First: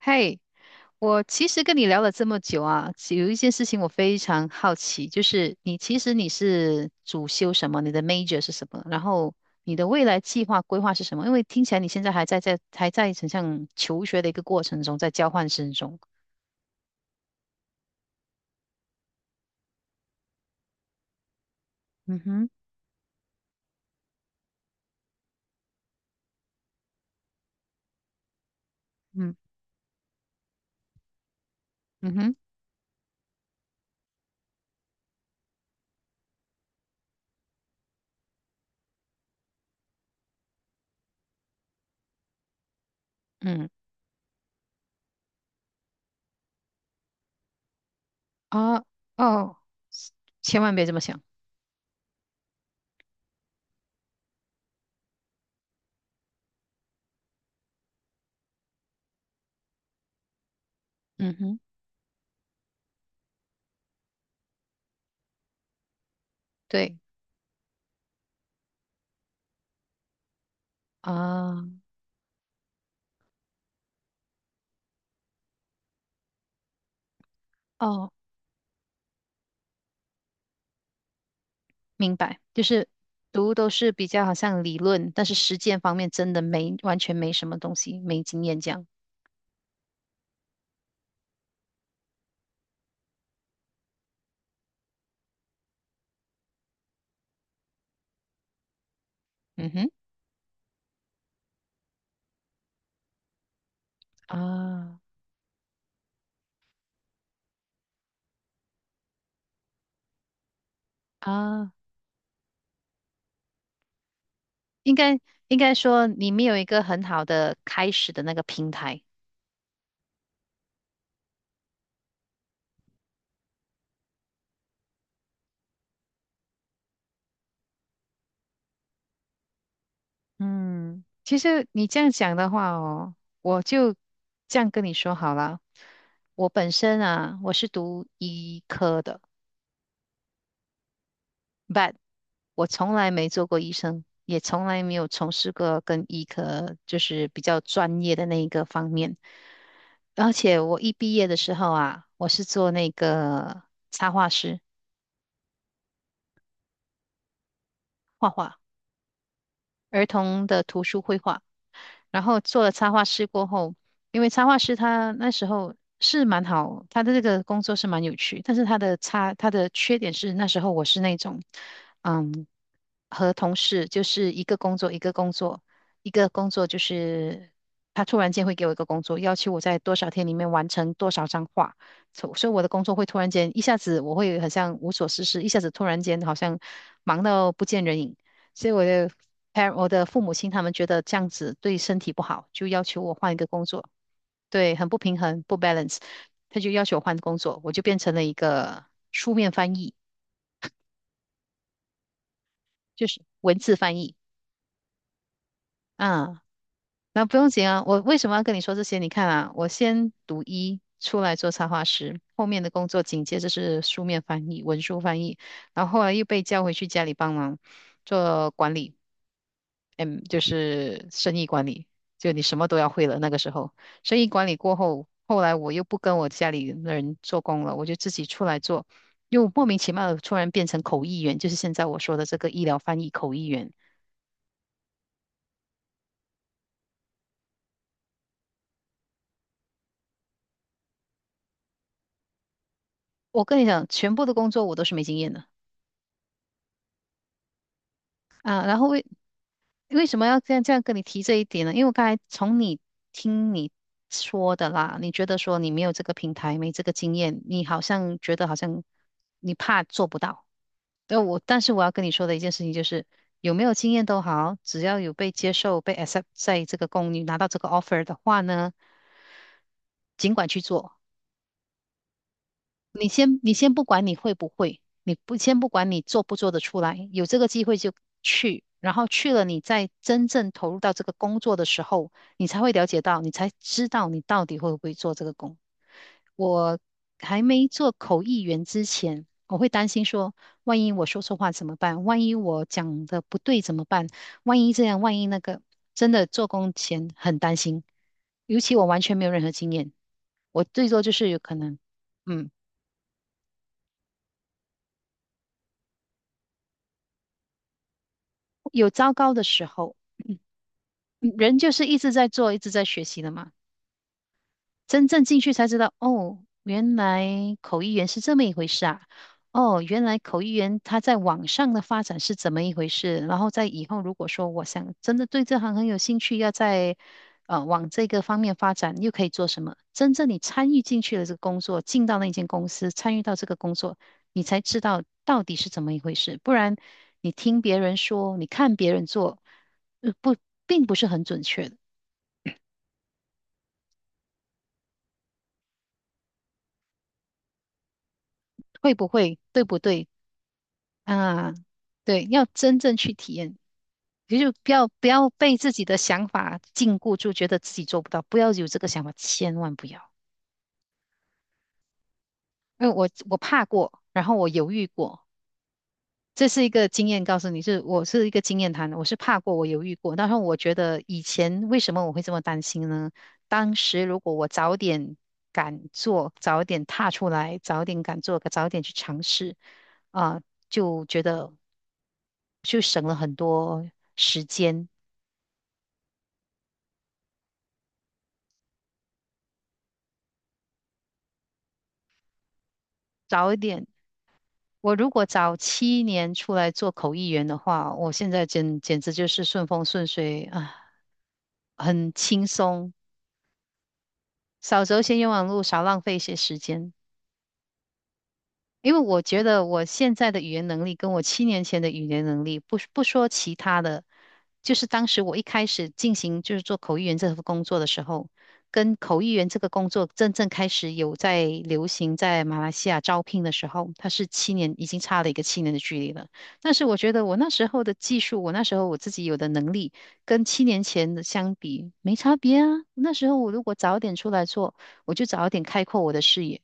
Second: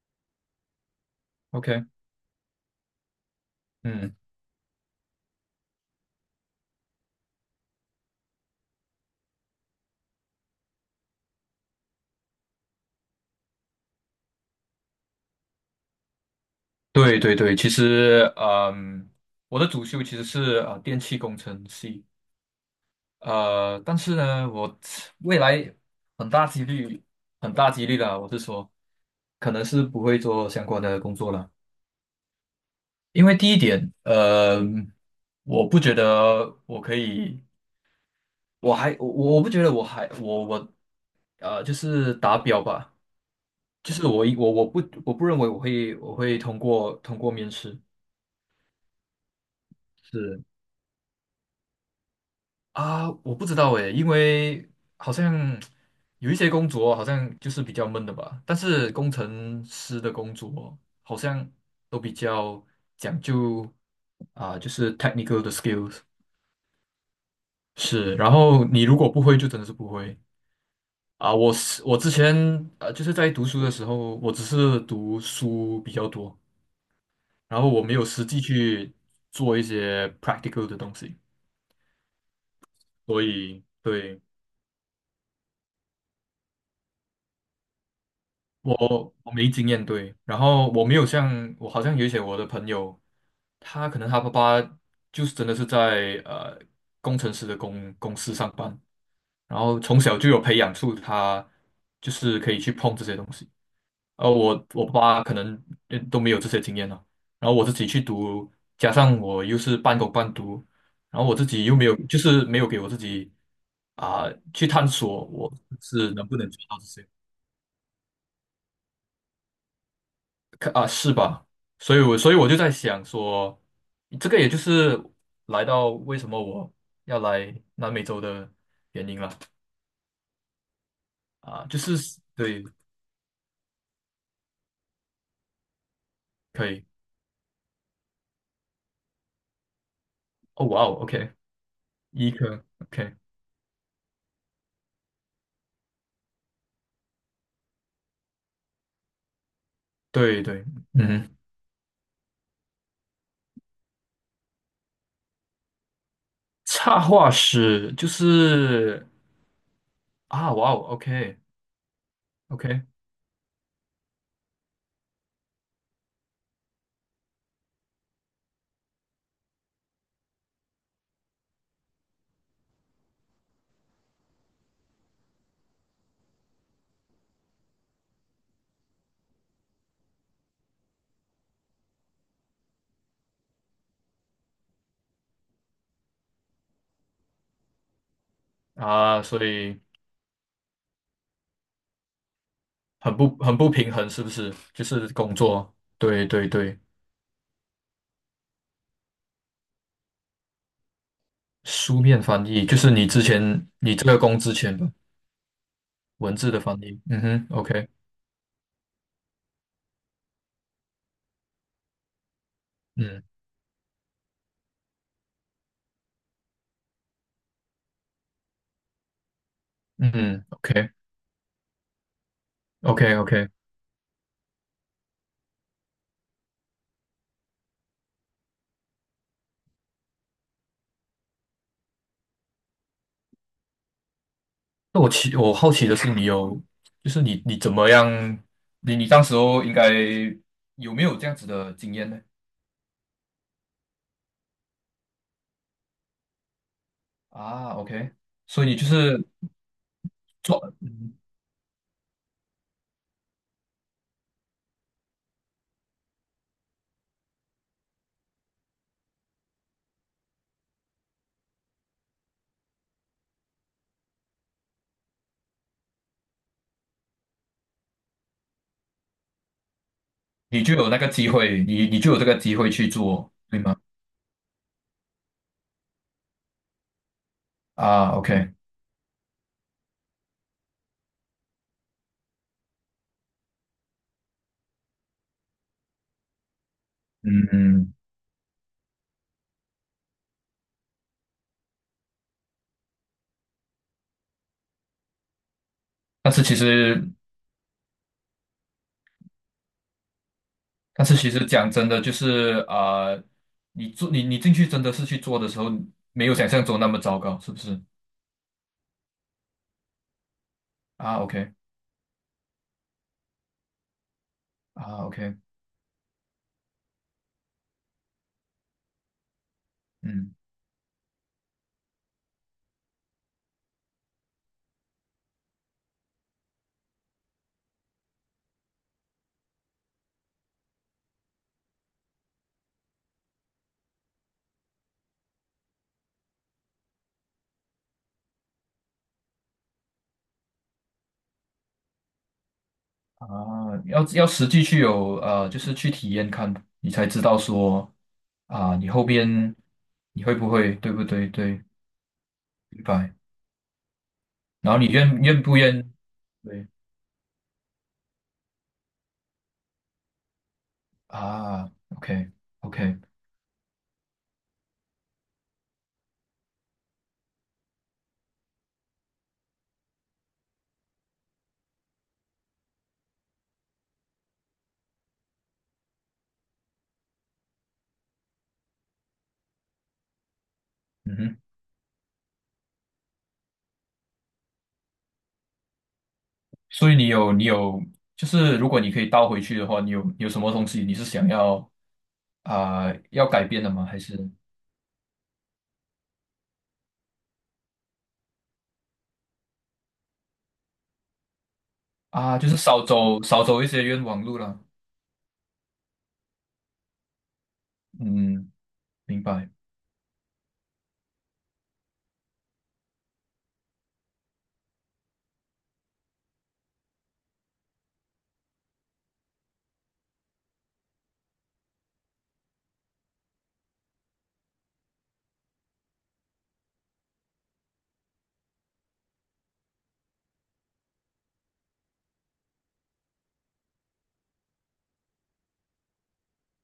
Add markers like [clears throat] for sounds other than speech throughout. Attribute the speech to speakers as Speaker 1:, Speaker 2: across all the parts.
Speaker 1: 嘿，我其实跟
Speaker 2: OK，
Speaker 1: 你聊了这么久啊，有一件事情我
Speaker 2: 嗯，
Speaker 1: 非常好奇，就是你其实你是主修什么，你的 major 是什么，然后你的未来计划规划是什么？因为听起来你现在还在很像求学的一个过程中，在交换生中。
Speaker 2: 对对对，其实，我的主修其实是电气工程系，
Speaker 1: 嗯哼。
Speaker 2: 但是呢，我未来很大几率，很大几率啦，我是说，
Speaker 1: 嗯。
Speaker 2: 可能是不会做相关的工作了，
Speaker 1: 嗯哼。
Speaker 2: 因为第一点，我不觉得我可以，我还我我不觉得我还我我呃就是达标吧，
Speaker 1: 嗯。
Speaker 2: 就是我一我我不我不认为我会通过面试。
Speaker 1: 啊。哦，
Speaker 2: 是。
Speaker 1: 千万别这么想。
Speaker 2: 啊，我不知道诶，因为好像有一些工作好像就是比较闷的吧，但是工程师的工作好
Speaker 1: 嗯
Speaker 2: 像
Speaker 1: 哼。
Speaker 2: 都比较讲究啊，就是 technical 的 skills
Speaker 1: 对
Speaker 2: 是，然后你如果不会就真的是不会啊。
Speaker 1: 啊。
Speaker 2: 我之前就是在读书的时候，我只是读书比较多，然后我没有
Speaker 1: 哦，
Speaker 2: 实际去做一些 practical 的东西，
Speaker 1: 明白，就是
Speaker 2: 所
Speaker 1: 读
Speaker 2: 以
Speaker 1: 都是比
Speaker 2: 对。
Speaker 1: 较好像理论，但是实践方面真的没完全没什么东西，没经验这样。
Speaker 2: 我没经验，对，然后我没有像我好像有一些我的朋友，他可能他爸爸就是真的是在工程师的公司上班，然
Speaker 1: 嗯
Speaker 2: 后
Speaker 1: 哼。
Speaker 2: 从小就有培养出他就是可以去碰这些东西，而我爸
Speaker 1: 啊
Speaker 2: 爸可能都没有这些经验了，然后我自己去读，加上我又是半工半读，然后我自己
Speaker 1: 啊。
Speaker 2: 又没有就是没有给我自己啊、去探
Speaker 1: 应该
Speaker 2: 索我
Speaker 1: 应该说
Speaker 2: 是能
Speaker 1: 你
Speaker 2: 不
Speaker 1: 没
Speaker 2: 能
Speaker 1: 有
Speaker 2: 做
Speaker 1: 一
Speaker 2: 到
Speaker 1: 个
Speaker 2: 这
Speaker 1: 很
Speaker 2: 些。
Speaker 1: 好的开始的那个平台。
Speaker 2: 可啊，是吧？所以我就在想说，这个也就是来到为什么我要来南美洲的原因了
Speaker 1: 嗯，其
Speaker 2: 啊，
Speaker 1: 实
Speaker 2: 就
Speaker 1: 你
Speaker 2: 是
Speaker 1: 这样讲的
Speaker 2: 对，
Speaker 1: 话哦，我就这样跟你说好了。我
Speaker 2: 可
Speaker 1: 本
Speaker 2: 以，
Speaker 1: 身啊，我是读医科的
Speaker 2: 哦，哇哦，OK，
Speaker 1: ，but
Speaker 2: 医科
Speaker 1: 我从来
Speaker 2: ，OK，
Speaker 1: 没做过医生，也从来没有从事过跟医科就是比较专业的那一个方面。而
Speaker 2: 对
Speaker 1: 且
Speaker 2: 对，
Speaker 1: 我一
Speaker 2: 嗯
Speaker 1: 毕业
Speaker 2: 哼，
Speaker 1: 的时候啊，我是做那个插画师，
Speaker 2: 插画师就
Speaker 1: 画画。
Speaker 2: 是
Speaker 1: 儿童
Speaker 2: 啊，
Speaker 1: 的
Speaker 2: 哇哦
Speaker 1: 图书绘
Speaker 2: ，OK
Speaker 1: 画，然后做
Speaker 2: OK
Speaker 1: 了插画师过后，因为插画师他那时候是蛮好，他的这个工作是蛮有趣，但是他的缺点是那时候我是那种，嗯，和同事就是一个工作一个工作一个工作，就是他突然间会给我一个工作，要求我在多少天里面完成多少张画，所以我的工作会突然间一下子我会很像无所事事，一下子突然间好像忙到不见人影。所以我的
Speaker 2: 啊，所
Speaker 1: parent,
Speaker 2: 以
Speaker 1: 我的父母亲他们觉得这样子对身体不好，就要求我换一个
Speaker 2: 很
Speaker 1: 工
Speaker 2: 不
Speaker 1: 作，
Speaker 2: 平衡，是不是？
Speaker 1: 对，
Speaker 2: 就
Speaker 1: 很不
Speaker 2: 是
Speaker 1: 平
Speaker 2: 工
Speaker 1: 衡，不
Speaker 2: 作，
Speaker 1: balance,
Speaker 2: 对对
Speaker 1: 他就
Speaker 2: 对，
Speaker 1: 要求我换工作，我就变成了一个书面翻译，
Speaker 2: 书面翻译，就是
Speaker 1: 就
Speaker 2: 你
Speaker 1: 是
Speaker 2: 之
Speaker 1: 文
Speaker 2: 前
Speaker 1: 字
Speaker 2: 你
Speaker 1: 翻
Speaker 2: 这
Speaker 1: 译，
Speaker 2: 个工之前吧。文
Speaker 1: 啊，
Speaker 2: 字的翻译。嗯
Speaker 1: 那不
Speaker 2: 哼
Speaker 1: 用紧啊，
Speaker 2: ，OK，
Speaker 1: 我为什么要跟你说这些？你看啊，我先读一出来做插画师，后面的工作
Speaker 2: 嗯
Speaker 1: 紧接着是书面翻译、文书翻译，然后后来又被叫回去家里帮忙做管理。嗯，就
Speaker 2: 嗯
Speaker 1: 是生意管理，就你什么都要会了。那个
Speaker 2: ，OK，OK，OK。
Speaker 1: 时候，生意管理过后，后来我又不跟我家里人做工了，我就自己出来做，又莫名其妙的突然变成口译员，就是现在我说的这个医疗翻译口译员。
Speaker 2: 那我好奇的是，你有你怎么样？你当时候应该有没有这样子的经验呢？
Speaker 1: 我跟你讲，全部的工作我都是没经验的
Speaker 2: 啊，OK，所
Speaker 1: 啊。
Speaker 2: 以你
Speaker 1: 然
Speaker 2: 就
Speaker 1: 后为
Speaker 2: 是
Speaker 1: 为什么要这样这
Speaker 2: 做，
Speaker 1: 样跟你
Speaker 2: 嗯
Speaker 1: 提这一点呢？因为我刚才从你听你说的啦，你觉得说你没有这个平台，没这个经验，你好像觉得好像你怕做不到。那我，但是我要跟你说的一件事情就是，有没有经验都好，只要有被接受、被 accept 在这个公，你拿到这个 offer 的话呢，尽管去
Speaker 2: 你就有
Speaker 1: 做。
Speaker 2: 那个机会，你就有这个机会去
Speaker 1: 你
Speaker 2: 做，
Speaker 1: 先，你
Speaker 2: 对
Speaker 1: 先
Speaker 2: 吗？
Speaker 1: 不管你会不会，你不管你做不做得出来，有这个机会就
Speaker 2: 啊，OK，
Speaker 1: 去，然后去了，你再真正投入到这个工作的时候，你才会了解到，你才知道你到底会不会做这个工。我
Speaker 2: 嗯
Speaker 1: 还没做
Speaker 2: 嗯。
Speaker 1: 口译员之前，我会担心说，万一我说错话怎么办？万一我讲的不对怎么办？万一这样，万一那个，真的
Speaker 2: 但是
Speaker 1: 做
Speaker 2: 其
Speaker 1: 工
Speaker 2: 实，
Speaker 1: 前很担心，尤其我完全没有任何经验，我最多
Speaker 2: 但
Speaker 1: 就
Speaker 2: 是
Speaker 1: 是
Speaker 2: 其
Speaker 1: 有
Speaker 2: 实
Speaker 1: 可
Speaker 2: 讲
Speaker 1: 能。
Speaker 2: 真的，就
Speaker 1: 嗯。
Speaker 2: 是你进去真的是去做的时候，没有想象中那么糟糕，是不是？
Speaker 1: 有糟糕的时候，嗯
Speaker 2: 啊，OK。
Speaker 1: 人就是一直在做，一直在学习的嘛。真
Speaker 2: 啊
Speaker 1: 正
Speaker 2: ，OK，
Speaker 1: 进去才知道，哦，原来口译员是这么一回事啊！哦，原来
Speaker 2: 嗯，
Speaker 1: 口译员他在网上的发展是怎么一回事？然后在以后如果说我想真的对这行很有兴趣，要在往这个方面发展，又可以做什么？真正你参与进去了这个工作，进到那间公司，参与到这个工作，你才知道到底是怎么一回事。不然你听别人说，你看别人做，不，并不是很准确的。
Speaker 2: 啊，要实际就是去体验看，你才知道说啊，你
Speaker 1: 会
Speaker 2: 后
Speaker 1: 不会，
Speaker 2: 边
Speaker 1: 对不对？
Speaker 2: 你会不会，对不对？
Speaker 1: 啊，
Speaker 2: 对，
Speaker 1: 对，要真
Speaker 2: 明
Speaker 1: 正去
Speaker 2: 白。
Speaker 1: 体验，也就不
Speaker 2: 然后你
Speaker 1: 要不
Speaker 2: 愿
Speaker 1: 要
Speaker 2: 愿不
Speaker 1: 被自己
Speaker 2: 愿，
Speaker 1: 的想法
Speaker 2: 对
Speaker 1: 禁锢住，觉得自己做不到，不要有这个想法，千万不要。
Speaker 2: 啊，OK
Speaker 1: 因为
Speaker 2: OK，
Speaker 1: 我怕过，然后我犹豫过，这是一个经验，告诉你是我是一个经验谈，我是怕过，我犹豫过，但是我觉得以前为什么我会这么担心呢？当时如果我早点敢做，早点踏出来，早点敢做，早点去尝试，啊、就
Speaker 2: 嗯
Speaker 1: 觉
Speaker 2: 哼。
Speaker 1: 得就省了很多时间。
Speaker 2: 所以你有你有，就是如果你可以倒回去的话，你有什么东西你是想要要改
Speaker 1: 早一
Speaker 2: 变的吗？
Speaker 1: 点，
Speaker 2: 还是
Speaker 1: 我如果早七年出来做口译员的话，我现在简直就是顺风顺水啊，很
Speaker 2: 啊，
Speaker 1: 轻
Speaker 2: 就是少
Speaker 1: 松，
Speaker 2: 走少走一些冤枉路了？
Speaker 1: 少走一些冤枉路，少浪费一些时间。
Speaker 2: 嗯，
Speaker 1: 因为我
Speaker 2: 明
Speaker 1: 觉
Speaker 2: 白。
Speaker 1: 得我现在的语言能力跟我七年前的语言能力，不说其他的，就是当时我一开始进行就是做口译员这份工作的时候，跟口译员这个工作真正开始有在流行在马来西亚招聘的时候，它是七年，已经差了一个七年的距离了。但是我觉得我那时候的技术，我那时候我自己有的能力，跟七年前的相比没差别啊。那时候我如果早点出来做，我就早点开阔我的视野。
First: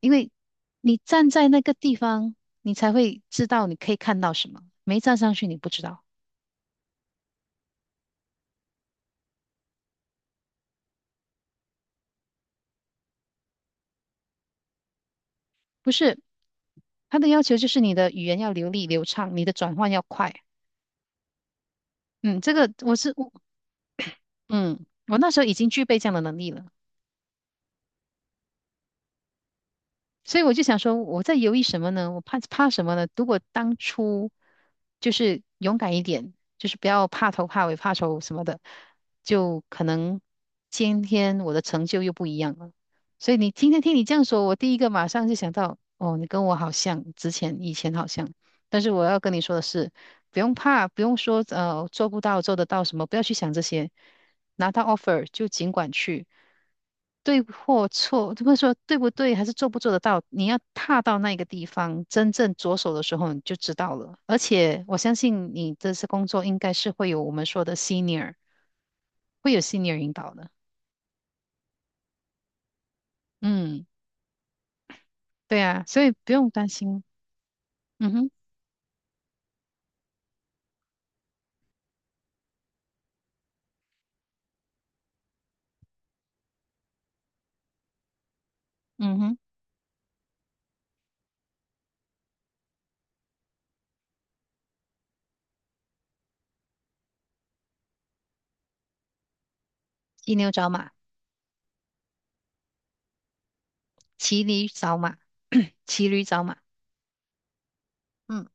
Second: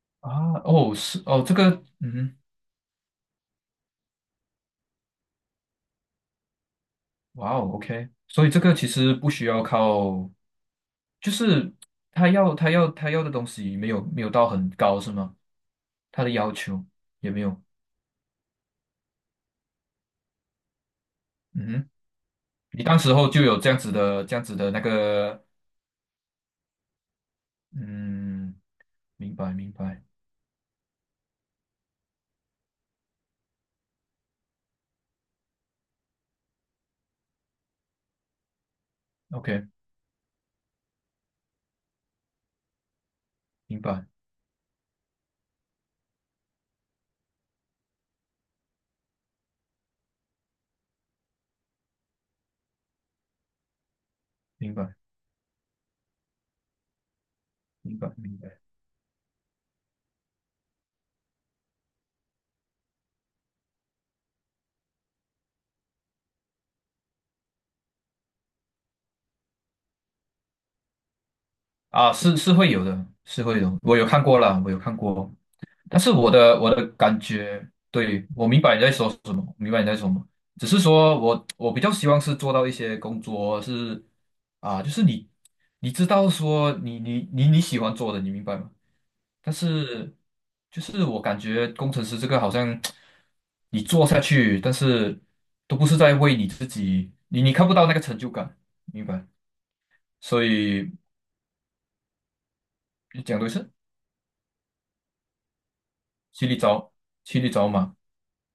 Speaker 1: 因为
Speaker 2: 啊，哦，
Speaker 1: 你
Speaker 2: 是
Speaker 1: 站
Speaker 2: 哦，
Speaker 1: 在
Speaker 2: 这
Speaker 1: 那
Speaker 2: 个，
Speaker 1: 个地
Speaker 2: 嗯
Speaker 1: 方，
Speaker 2: 哼。
Speaker 1: 你才会知道你可以看到什么。没站上去，你不知道。
Speaker 2: 哇哦，OK，所以这个其实不需要靠，就是他要的东西没有到很高是吗？
Speaker 1: 不是，
Speaker 2: 他的要求
Speaker 1: 他的
Speaker 2: 也没
Speaker 1: 要求
Speaker 2: 有，
Speaker 1: 就是你的语言要流利流畅，你的转换要快。
Speaker 2: 嗯哼，
Speaker 1: 嗯，这个
Speaker 2: 你
Speaker 1: 我
Speaker 2: 当
Speaker 1: 是
Speaker 2: 时候
Speaker 1: 我
Speaker 2: 就有这样子的那
Speaker 1: 嗯，我那时
Speaker 2: 个，
Speaker 1: 候已经具备这样的能力了。
Speaker 2: 嗯，明白明白
Speaker 1: 所以我就想说，我在犹豫什么呢？我怕什么呢？如果当初就是勇敢一点，就是不要怕头怕尾怕丑什么的，就
Speaker 2: ，OK，
Speaker 1: 可能今天我的成就又不一样了。所以你今
Speaker 2: 明
Speaker 1: 天听你
Speaker 2: 白
Speaker 1: 这样说，我第一个马上就想到，哦，你跟我好像，之前以前好像。但是我要跟你说的是，不用怕，不用说做不到做得到什么，不要去想这些。拿
Speaker 2: 明
Speaker 1: 到
Speaker 2: 白
Speaker 1: offer 就尽管去，对或
Speaker 2: 明白
Speaker 1: 错，或
Speaker 2: 明
Speaker 1: 者
Speaker 2: 白
Speaker 1: 说对不对，还是做不做得到，你要踏到那个地方，真正着手的时候，你就知道了。而且我相信你这次工作应该是会有我们说的 senior,会有 senior 引导的。
Speaker 2: 啊，是是会有的，是会有，
Speaker 1: 嗯，
Speaker 2: 我有看过了，我有看过，
Speaker 1: 对啊，
Speaker 2: 但
Speaker 1: 所以
Speaker 2: 是我
Speaker 1: 不用
Speaker 2: 的
Speaker 1: 担
Speaker 2: 我的
Speaker 1: 心。
Speaker 2: 感觉，
Speaker 1: 嗯
Speaker 2: 对，
Speaker 1: 哼。
Speaker 2: 我明白你在说什么，明白你在说什么，只是说我比较希望是做到一些工作是啊，就是你知道说你喜欢做的，你明白吗？
Speaker 1: 嗯哼。
Speaker 2: 但是就是我感觉工程师这个好像你做下去，但是都不是在为你自己，你看不到那个成就感，明白？
Speaker 1: 骑
Speaker 2: 所
Speaker 1: 牛找马，
Speaker 2: 以讲对是
Speaker 1: 骑驴找马，[coughs] [clears throat] 骑驴找
Speaker 2: 骑
Speaker 1: 马。
Speaker 2: 里找骑里找马，
Speaker 1: 嗯。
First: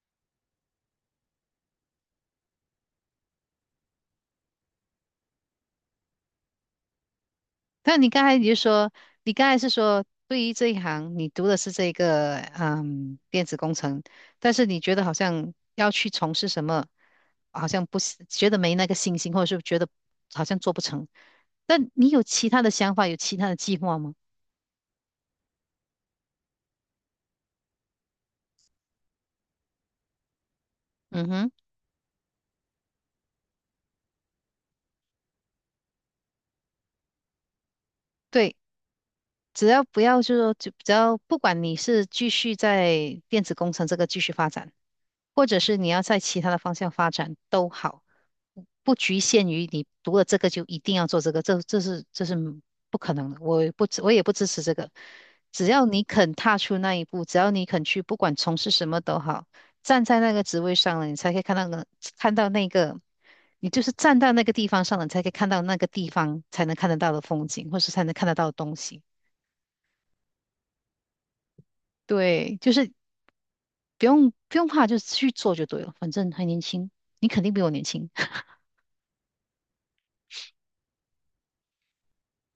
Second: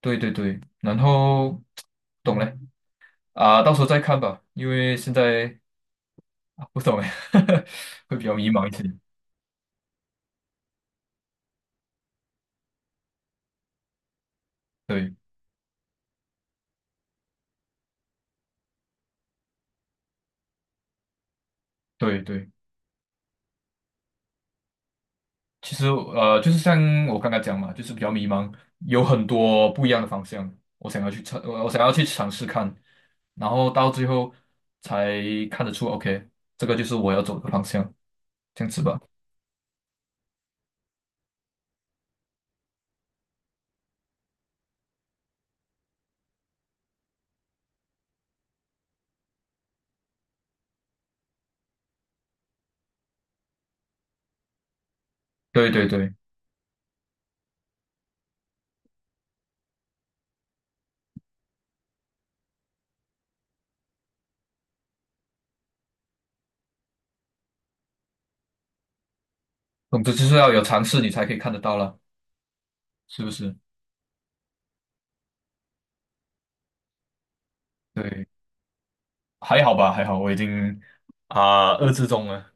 Speaker 2: 对对对，然后懂了。啊，到时候再看吧，因为现在啊不懂哎，
Speaker 1: 但你
Speaker 2: [laughs] 会
Speaker 1: 刚
Speaker 2: 比较
Speaker 1: 才你
Speaker 2: 迷
Speaker 1: 就
Speaker 2: 茫一些。
Speaker 1: 说，你刚才是说，对于这一行，你读的是这个嗯电子工程，但是你觉得好
Speaker 2: 对
Speaker 1: 像要去从事什么，好像不是觉得没那个信心，或者是觉得好像做不成。但你
Speaker 2: 对
Speaker 1: 有其
Speaker 2: 对，
Speaker 1: 他的想法，有其他的计划吗？
Speaker 2: 其实就是像我刚刚讲嘛，就是比较迷茫，有很多不一样的方向，
Speaker 1: 嗯哼。
Speaker 2: 我想要去尝试看，然后到最后才看得出，OK，这个就是我要走的方向，
Speaker 1: 对，
Speaker 2: 这样子吧。
Speaker 1: 只要不要就是说，就只要不管你是继续在电子工程这个继续发展，或者是你要在其他的方向发展都好。不局限于你读了这个就一定要做这个，这是不可能的，我也不支持这个。只
Speaker 2: 对
Speaker 1: 要
Speaker 2: 对
Speaker 1: 你
Speaker 2: 对，
Speaker 1: 肯踏出那一步，只要你肯去，不管从事什么都好，站在那个职位上了，你才可以看到那个，你就是站到那个地方上了，你才可以看到那个地方才能看得到的风景，或是才能看得到的东西。
Speaker 2: 总之就是要有尝试，你才可以看得到了，
Speaker 1: 对，就是
Speaker 2: 是不是？
Speaker 1: 不用怕，就去做就对了，反正还年轻，你肯定比我年轻。
Speaker 2: 对，
Speaker 1: [laughs]
Speaker 2: 还好吧，还好，我已经二遏制中了。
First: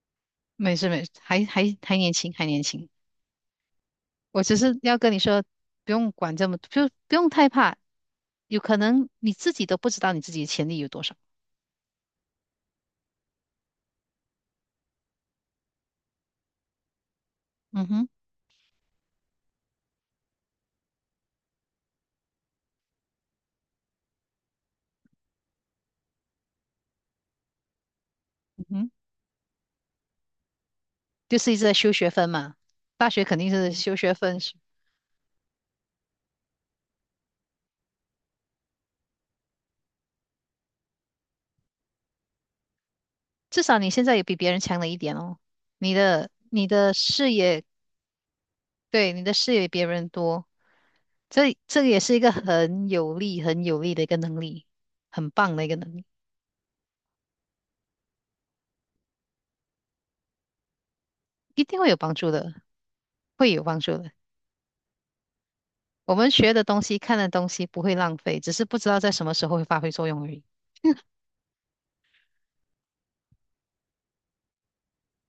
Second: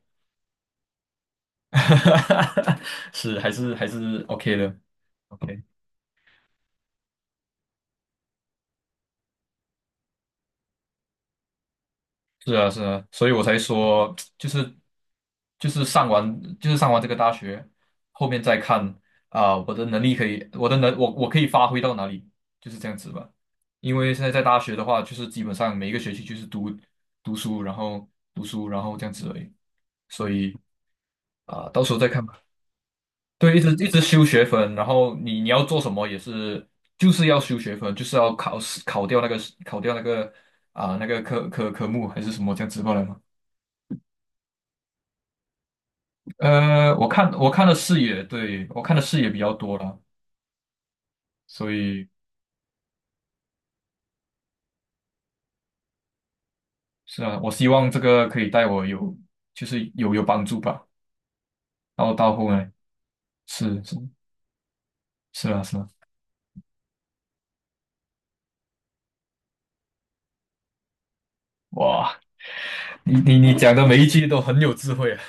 Speaker 1: 没事没事，还
Speaker 2: [laughs]
Speaker 1: 还还
Speaker 2: 哈
Speaker 1: 年轻，还
Speaker 2: 哈
Speaker 1: 年
Speaker 2: 哈，
Speaker 1: 轻。
Speaker 2: 是还是
Speaker 1: 我只
Speaker 2: OK
Speaker 1: 是
Speaker 2: 的
Speaker 1: 要跟你说，
Speaker 2: ，OK，
Speaker 1: 不用管这么，就不用太怕，有可能你自己都不知道你自己的潜力有多少。
Speaker 2: 是啊是啊，所以我才说 [tsk] 就是上完这个大学，
Speaker 1: 嗯哼。
Speaker 2: 后面再看我的能力可以，我的能我可以发挥到哪里，就是这样子吧。因为现在在大学的话，就是基本上每一个学期就是读书，然后读
Speaker 1: 嗯
Speaker 2: 书，然
Speaker 1: 哼。
Speaker 2: 后这样子而已，所以
Speaker 1: 就是一直在
Speaker 2: 到
Speaker 1: 修
Speaker 2: 时候再
Speaker 1: 学
Speaker 2: 看
Speaker 1: 分
Speaker 2: 吧。
Speaker 1: 嘛，大学肯定
Speaker 2: 对，一直
Speaker 1: 是
Speaker 2: 一
Speaker 1: 修
Speaker 2: 直
Speaker 1: 学
Speaker 2: 修
Speaker 1: 分，
Speaker 2: 学分，然后你要做什么也是，就是要修学分，就是要考试考掉那个那个科目还是什么这样子过来吗？
Speaker 1: 至少你现在也比别人强了一点哦。你的视
Speaker 2: 我
Speaker 1: 野，
Speaker 2: 看的视野，对，我看的
Speaker 1: 对，
Speaker 2: 视
Speaker 1: 你
Speaker 2: 野
Speaker 1: 的
Speaker 2: 比
Speaker 1: 视
Speaker 2: 较
Speaker 1: 野比
Speaker 2: 多
Speaker 1: 别
Speaker 2: 了，
Speaker 1: 人多，这
Speaker 2: 所
Speaker 1: 这个也
Speaker 2: 以
Speaker 1: 是一个很有利、很有利的一个能力，很棒的一个能力，
Speaker 2: 是啊，我希望这个可以带我有就是有帮助吧。
Speaker 1: 一定会有
Speaker 2: 然
Speaker 1: 帮
Speaker 2: 后
Speaker 1: 助
Speaker 2: 到后
Speaker 1: 的，
Speaker 2: 来
Speaker 1: 会有帮
Speaker 2: 是
Speaker 1: 助
Speaker 2: 是
Speaker 1: 的。
Speaker 2: 是啊是啊，
Speaker 1: 我们学的东西、看的东西不会浪费，只是不知道在什么时候会发挥作用而已。
Speaker 2: 哇，你讲的每一句都很有智慧啊。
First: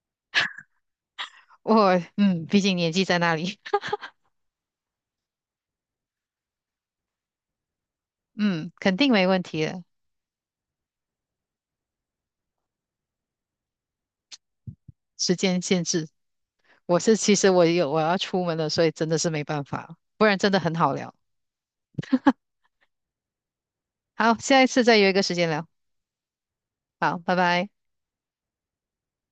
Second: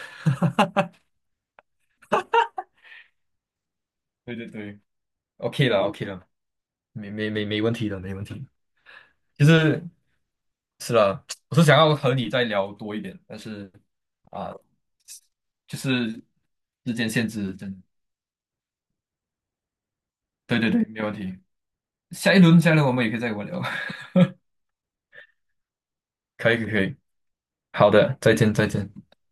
Speaker 1: [laughs] 我嗯，毕竟年纪在那里，
Speaker 2: 对对对，OK 了 OK 了，没问题的，
Speaker 1: [laughs]
Speaker 2: 没问题的。
Speaker 1: 嗯，肯定没问
Speaker 2: 就
Speaker 1: 题
Speaker 2: 是
Speaker 1: 的。
Speaker 2: 是的我是想要和你再聊多一点，但是啊、
Speaker 1: 时间
Speaker 2: 就
Speaker 1: 限制，
Speaker 2: 是时
Speaker 1: 我
Speaker 2: 间
Speaker 1: 是
Speaker 2: 限
Speaker 1: 其实
Speaker 2: 制，
Speaker 1: 我
Speaker 2: 真的。
Speaker 1: 有我要出门了，所以真的是没办法，不然真
Speaker 2: 对
Speaker 1: 的
Speaker 2: 对
Speaker 1: 很
Speaker 2: 对，
Speaker 1: 好
Speaker 2: 没问
Speaker 1: 聊。
Speaker 2: 题。下一轮我们也可以再玩聊。[laughs]
Speaker 1: 好，下一次再约一个时间聊。
Speaker 2: 可以可以，可以
Speaker 1: 好，拜拜。
Speaker 2: 好的，再见再见。